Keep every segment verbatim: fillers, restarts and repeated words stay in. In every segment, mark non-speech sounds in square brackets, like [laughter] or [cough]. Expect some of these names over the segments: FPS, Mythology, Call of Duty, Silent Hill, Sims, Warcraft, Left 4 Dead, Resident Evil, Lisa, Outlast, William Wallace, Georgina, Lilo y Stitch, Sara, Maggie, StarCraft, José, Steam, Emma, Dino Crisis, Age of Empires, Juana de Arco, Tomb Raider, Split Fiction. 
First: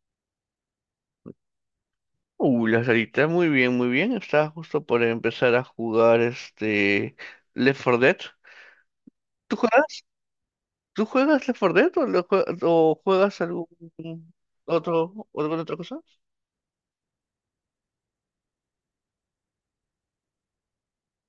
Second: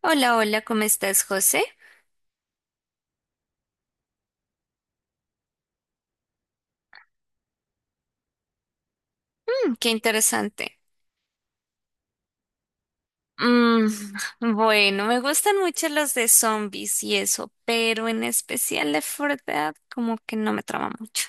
Hola, hola, ¿cómo estás, José? Uh, la salita, muy bien, muy bien. Estaba justo por empezar a jugar este Left cuatro Dead. ¿Tú Mm, qué juegas? interesante. ¿Tú juegas Left cuatro Dead o, lo jue- o juegas algún Mm, [laughs] bueno, me otro, gustan ¿alguna otra mucho cosa? los de zombies y eso, pero en especial de verdad como que no me trama mucho.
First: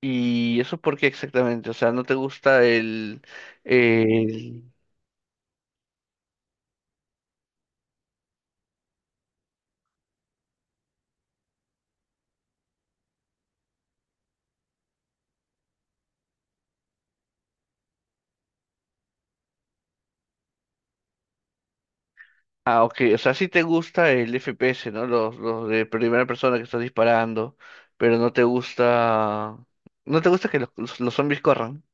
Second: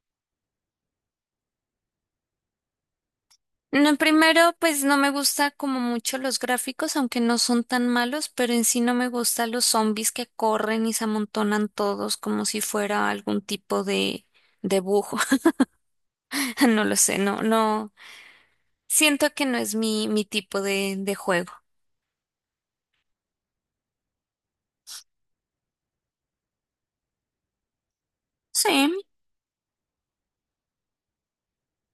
¿Y eso por qué exactamente? O sea, ¿no te gusta el, No, primero, el... pues no me gusta como mucho los gráficos, aunque no son tan malos, pero en sí no me gustan los zombies que corren y se amontonan todos como si fuera algún tipo de de bujo. [laughs] No lo sé, no, no. Siento que no es mi, mi tipo de, de juego. Ah, ok, o sea, sí te gusta el F P S, ¿no? Los, los de primera persona que estás disparando, pero no te Sí. gusta. No te gusta que los, los los zombies corran.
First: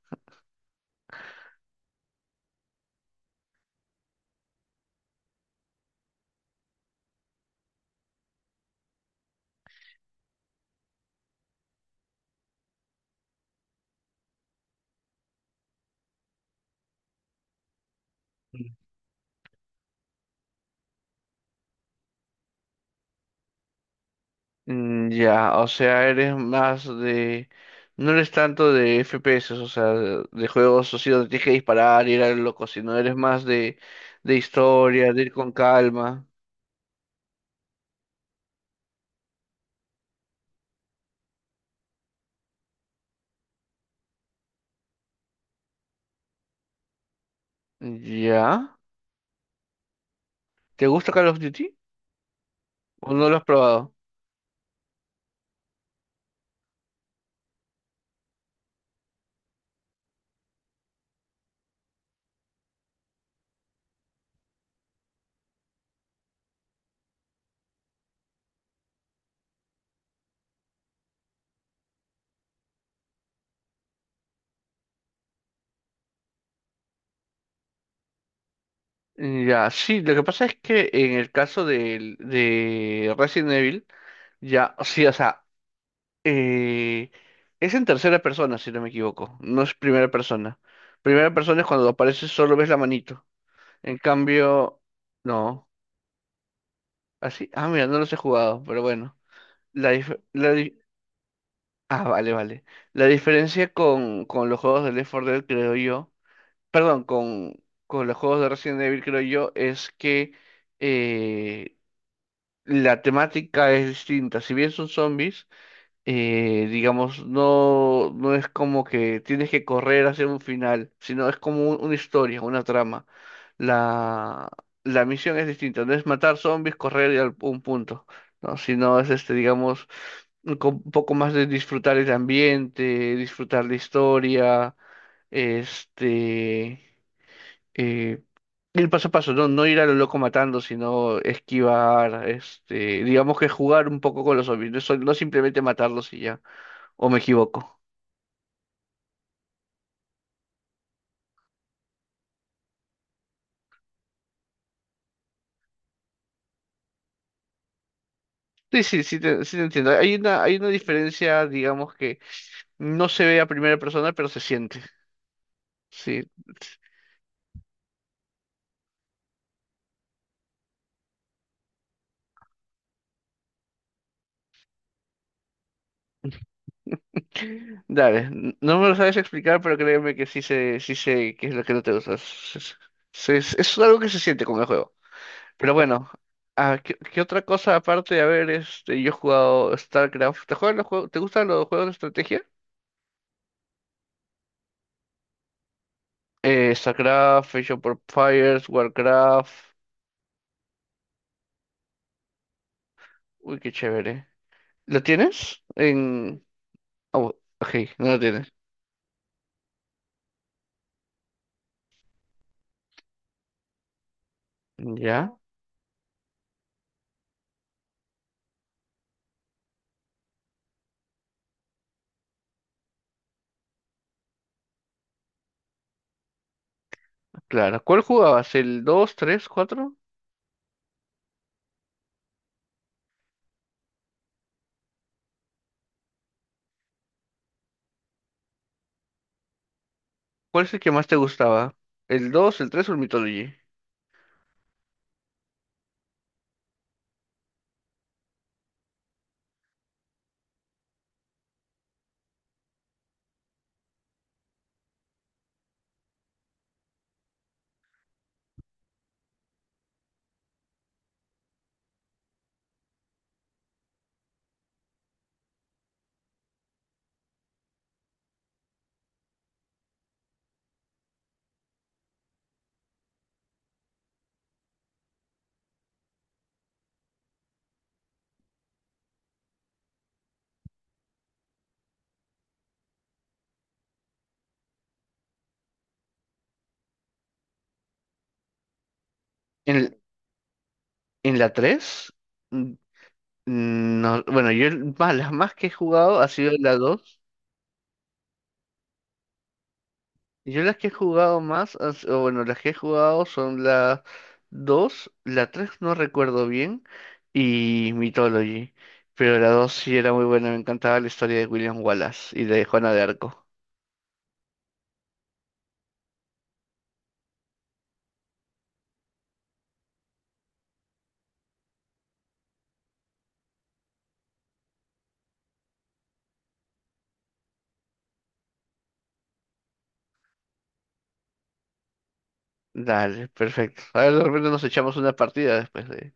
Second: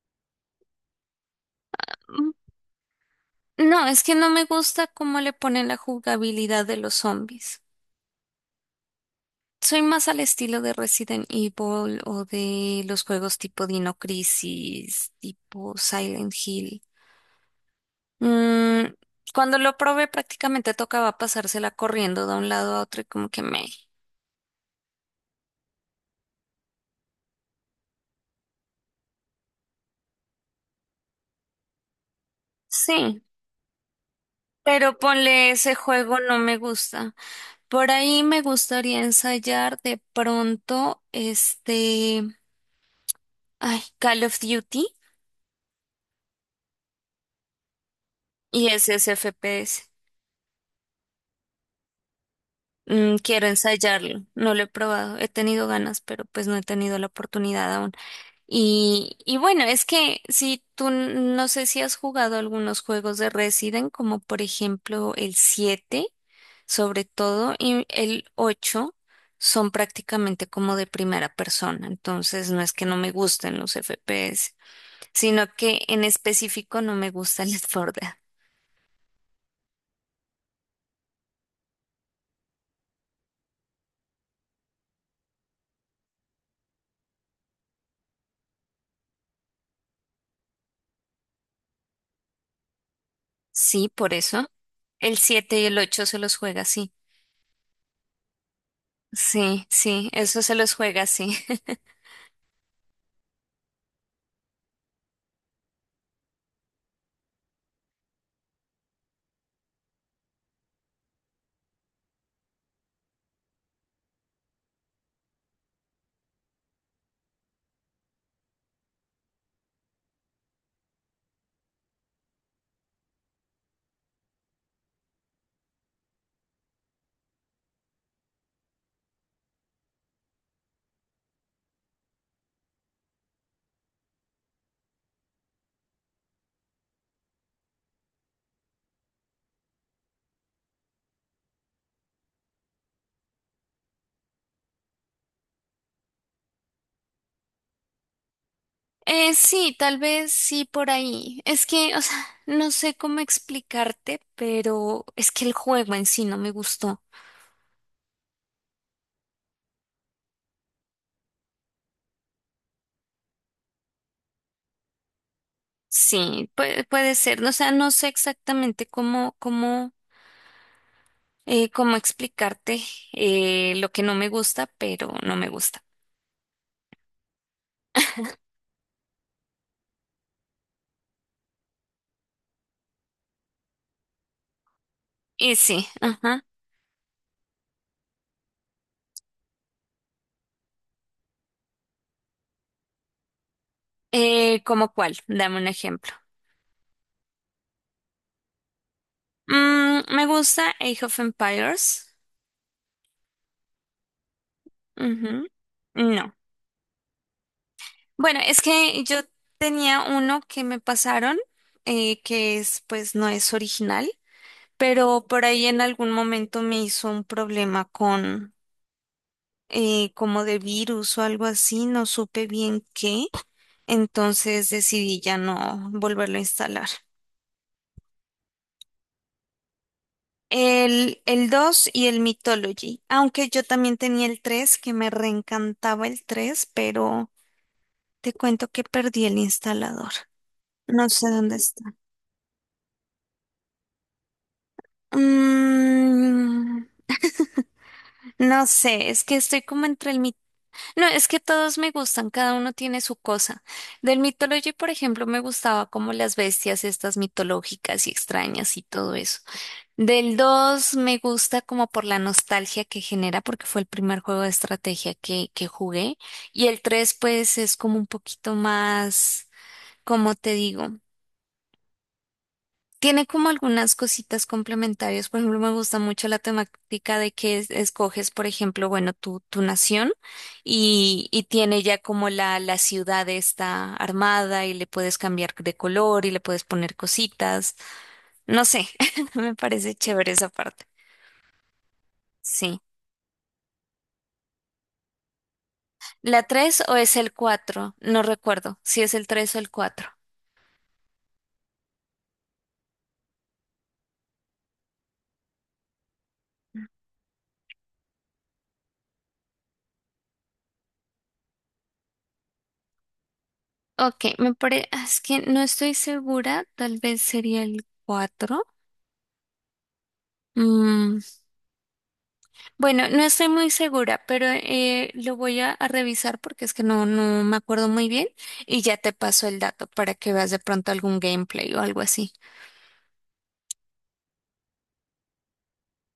No, es que no me gusta cómo le ponen la jugabilidad de los zombies. Soy más al estilo de Resident Evil o de los juegos tipo Dino Crisis, tipo Silent Hill. Mm, cuando lo probé prácticamente tocaba pasársela corriendo de un lado a otro y como que me... Mm, ya, o sea, eres más de. No eres tanto de F P S, o sea, de, de juegos así donde tienes que disparar, ir a loco, sino eres Sí, más de, de pero historia, de ir con ponle ese juego calma. no me gusta. Por ahí me gustaría ensayar de pronto este... Ay, Call of Duty y Ya. ese es F P S. ¿Te gusta Call of Duty? ¿O Mm, no lo has quiero probado? ensayarlo, no lo he probado, he tenido ganas, pero pues no he tenido la oportunidad aún. Y, y bueno, es que si tú n- no sé si has jugado algunos juegos de Resident, como por ejemplo el siete, sobre todo, y el ocho, son prácticamente como de primera persona, entonces no es que no me gusten los F P S, sino que en específico no me gusta [laughs] el Forda. Ya, sí, lo que pasa es que en el caso del- de, Resident Evil, ya, sí, o sea, eh, es en tercera persona, si no me equivoco, no es primera persona. Primera persona es cuando apareces solo ves la manito. Sí, En por eso. cambio, El siete y no. el ocho se los juega así. Así, ah, mira, no los he jugado, pero bueno. Sí, La sí, dif- eso la se los di- juega, sí. [laughs] ah, vale, vale. La diferencia con, con los juegos de Left cuatro Dead, creo yo, perdón, con, con los juegos de Resident Evil, creo yo, es que eh, la temática es distinta. Si bien son zombies, eh, digamos, no, no es como que tienes que correr hacia un final, sino es como un- una historia, una trama. La, la misión es distinta, no es matar zombies, correr y al un punto, ¿no? Sino es este, digamos, un co- un poco más de disfrutar el ambiente, disfrutar la historia, este, eh, ir paso a paso, no, no ir a lo loco matando, sino esquivar, este, digamos que jugar un poco con los zombies, no, sol- no simplemente matarlos y ya. ¿O me equivoco? Eh, sí, tal vez sí por ahí. Es que, o sea, no sé cómo explicarte, pero es que el juego en sí no me gustó. Sí, sí, sí te, sí te entiendo. Hay una, hay una diferencia, digamos, que no se ve a primera persona, pero se siente. Sí. Sí, puede, puede ser. No, o sea, no sé exactamente cómo, cómo, eh, cómo explicarte eh, lo que no me gusta, pero no me gusta. [laughs] Dale, n- no me lo sabes explicar, pero créeme que sí sé, sí sé qué es lo que no te gusta. Es, es- es- es algo que se siente con el juego. Y Pero sí, bueno, ajá. ah, ¿qué, ¿qué otra cosa aparte de haber, este, yo he jugado StarCraft? ¿Te juegan los juegos, te gustan los juegos de estrategia? Eh, ¿cómo cuál? Dame un ejemplo. Eh, StarCraft, Age of Empires, Warcraft. Mm, me gusta Age of Empires. Uy, qué chévere. ¿Lo Ujú. tienes? No. En. Oh, ok, no lo Bueno, tienes. es que yo tenía uno que me pasaron, eh, que es, pues no es original, pero Ya, por ahí en algún momento me hizo un problema con eh, como de virus o algo así, no supe bien qué, entonces decidí ya no volverlo a instalar. claro. ¿Cuál jugabas? ¿El dos, tres, cuatro? El, el dos y el Mythology, aunque yo también tenía el tres que me reencantaba el tres, pero te cuento que perdí el instalador. ¿Cuál es el que más No te sé dónde gustaba? está. ¿El dos, el tres o el Mythology? Mm, No sé, es que estoy como entre el mito. No, es que todos me gustan, cada uno tiene su cosa. Del Mythology, por ejemplo, me gustaba como las bestias estas mitológicas y extrañas y todo eso. Del dos me gusta como por la nostalgia que genera, porque fue el primer juego de estrategia que, que jugué. Y el tres, pues es como un poquito más, ¿como te digo? Tiene como algunas cositas complementarias. Por ejemplo, me gusta mucho la temática de que es- escoges, por ejemplo, bueno, tu, tu nación y, y tiene ya como la, la ciudad está armada y le puedes cambiar de color y le puedes poner cositas. No sé, [laughs] me ¿En, parece el- chévere esa parte. en la tres? Mm, Sí. no, bueno, yo el- más, las más que he jugado ha ¿La sido la tres o es dos. el cuatro? No recuerdo si es el tres o el cuatro. Yo las que he jugado más, han s- o bueno, las que he jugado son la dos, la tres no recuerdo bien, y Mythology. Pero la dos sí era muy buena, me encantaba la historia de William Wallace y de Juana de Arco. Ok, me parece, es que no estoy segura, tal vez sería el cuatro. Mm, Bueno, no estoy muy segura, pero eh, lo voy a, a revisar porque es que no, no me acuerdo muy bien y ya te paso el dato para que veas de pronto algún gameplay o algo así. Dale, perfecto. A ver, de repente nos echamos una partida después de,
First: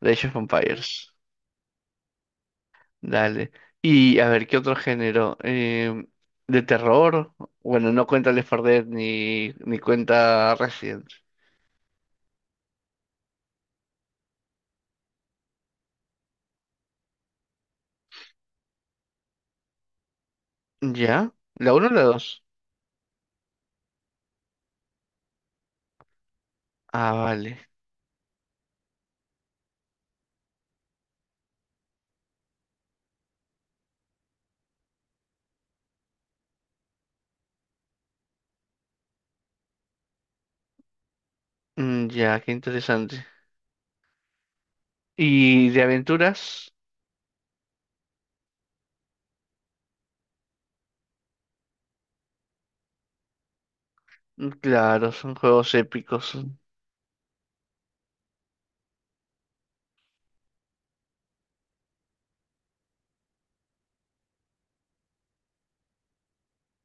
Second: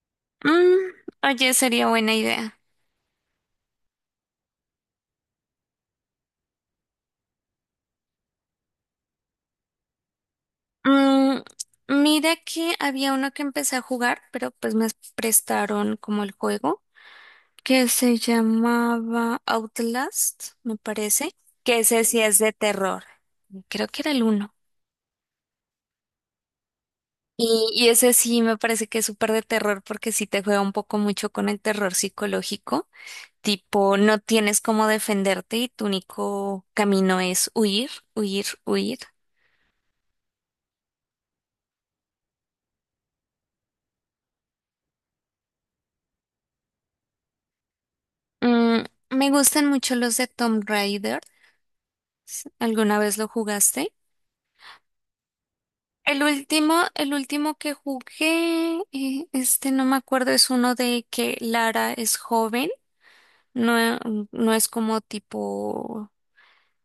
de Age of Mm, Empires. oye, sería buena idea. Dale. Y a ver, ¿qué otro género? Em, ¿de terror? Bueno, no cuenta Left cuatro Dead ni, ni cuenta Resident. Mm, mira que había uno que empecé a jugar, pero pues me prestaron como el juego, que se llamaba Outlast, me ¿Ya? parece, ¿La que uno o la ese sí es dos? de terror. Creo que era el uno. Ah, vale. Y, y ese sí me parece que es súper de terror porque sí te juega un poco mucho con el terror psicológico, tipo no tienes cómo defenderte y tu único camino es huir, huir, huir. Mm, ya, qué interesante. ¿Y de aventuras? Mm, me gustan mucho los de Tomb Raider. ¿Alguna vez lo jugaste? Mm, claro, son juegos El épicos. último, el último que jugué, eh, este no me acuerdo, es uno de que Lara es joven, no, no es como tipo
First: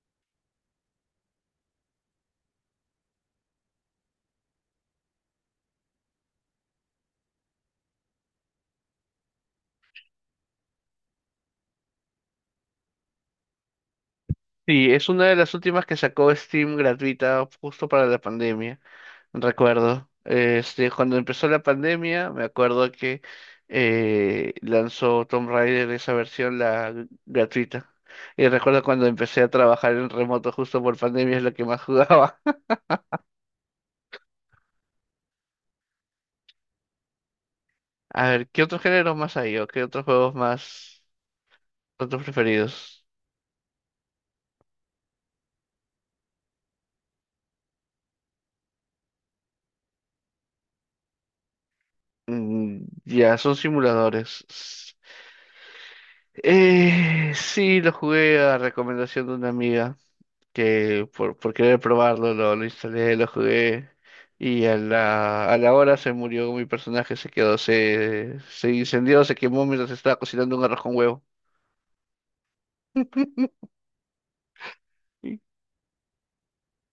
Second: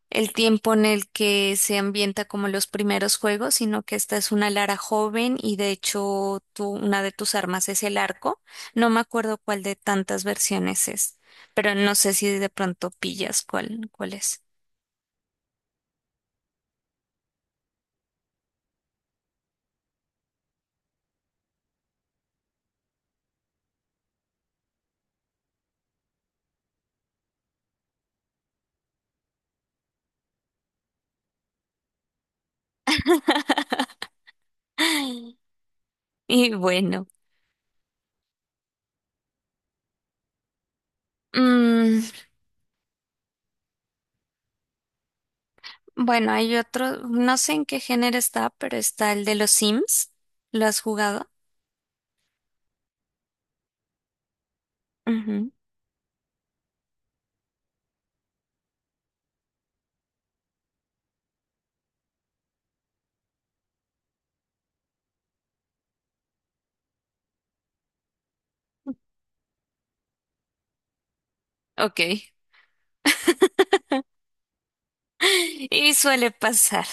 el tiempo en el que se ambienta como los primeros juegos, sino que esta es una Lara joven y de hecho tú- una de tus armas es el arco. No me acuerdo cuál de tantas versiones es, pero no sé si de pronto pillas cuál, cuál es. Sí, es una de las últimas que sacó Steam gratuita justo para la pandemia. Recuerdo, este, cuando empezó la pandemia, me acuerdo que eh, lanzó Tomb Raider esa versión la gr- gratuita. Y recuerdo cuando empecé a trabajar en remoto justo por pandemia es lo que más jugaba. [laughs] Y bueno, [laughs] A ver, ¿qué otros géneros más hay o qué otros juegos más, mm, otros preferidos? bueno, hay otro, no sé en qué género está, pero está el de los Sims. ¿Lo has jugado? Mm, ya, son simuladores. S- Ujú. Eh, sí, lo jugué a recomendación de una amiga, que por, por querer probarlo lo, lo instalé, lo jugué y a la, a la hora se murió mi personaje, se quedó, se, se incendió, se quemó mientras estaba cocinando un arroz con huevo. Ok. [laughs] Y [laughs] Y suele pasar.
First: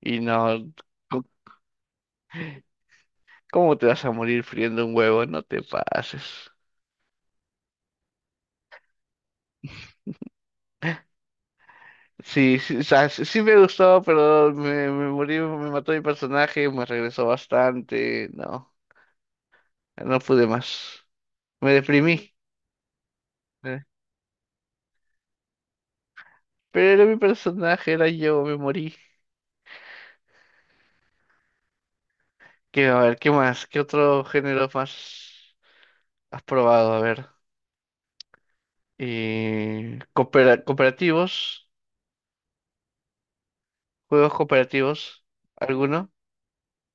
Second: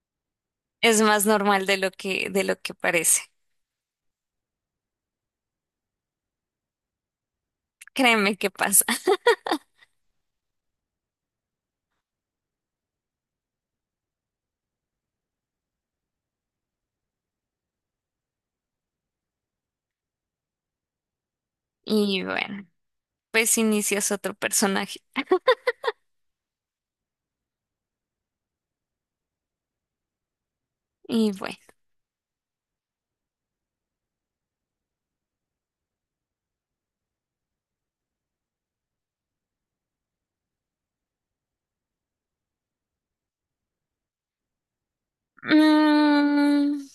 y no, Es co- más normal de lo que, de lo que parece. ¿cómo te vas a morir friendo un huevo? No te pases. Créeme qué pasa. Sí, sí, o sea, sí sí me gustó, pero me, me morí, me mató mi personaje, me regresó bastante, no, no pude más, me Y deprimí. bueno, pues eh, inicias otro personaje. Pero era mi personaje, era yo, me morí. Y bueno. Que, a ver, ¿qué más? ¿Qué otro género más has probado? A ver. Eh, coopera- cooperativos, juegos cooperativos, ¿alguno? mm,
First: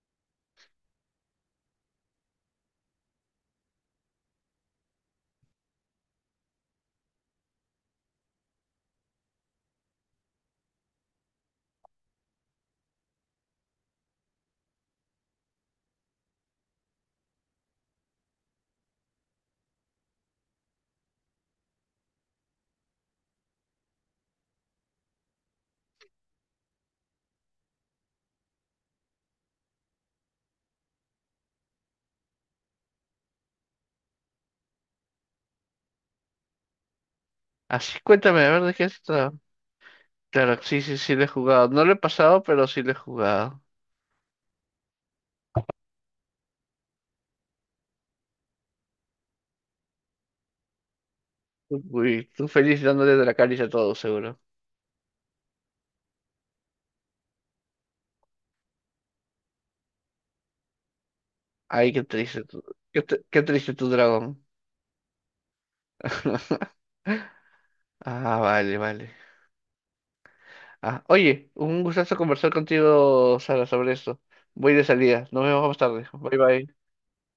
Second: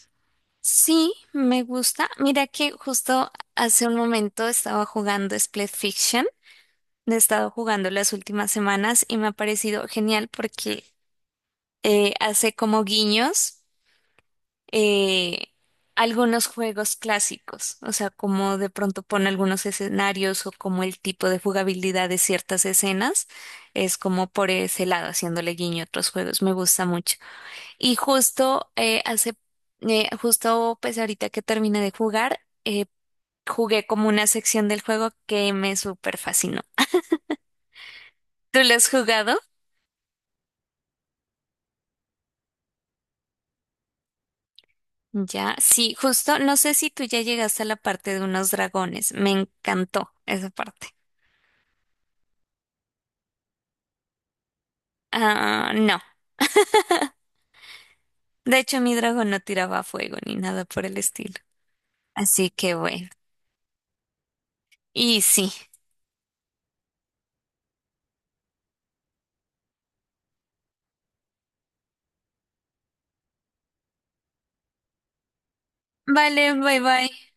sí, me gusta. Mira que justo hace un momento estaba jugando Split Fiction. He estado jugando las últimas semanas y me ha parecido genial porque eh, hace como guiños. eh, algunos juegos clásicos, o sea, como de pronto pone algunos escenarios o como el tipo de jugabilidad de ciertas escenas, es como por ese lado, haciéndole guiño a otros juegos, me gusta mucho. Y justo eh, hace, eh, justo pues ahorita que terminé de jugar, eh, jugué como una sección del juego que me súper fascinó. Así, cuéntame, a ¿Tú ver, ¿de lo qué has se trata? jugado? Claro, sí, sí, sí, lo he jugado. No lo he pasado, pero sí lo he jugado. Ya, sí, justo, no sé si tú ya llegaste a la parte de unos dragones, me encantó esa parte. Uy, tú feliz dándole de la caricia a todos seguro. Ah, no. De hecho, mi dragón no tiraba fuego ni nada por el estilo. Ay, qué triste Así tu, que qué, bueno. tr- qué triste tu dragón. Y sí. [laughs] Ah, vale, vale. Ah, oye, un gustazo conversar contigo, Sara, sobre esto. Voy de salida. Nos vemos más tarde. Bye, Vale, bye. bye bye.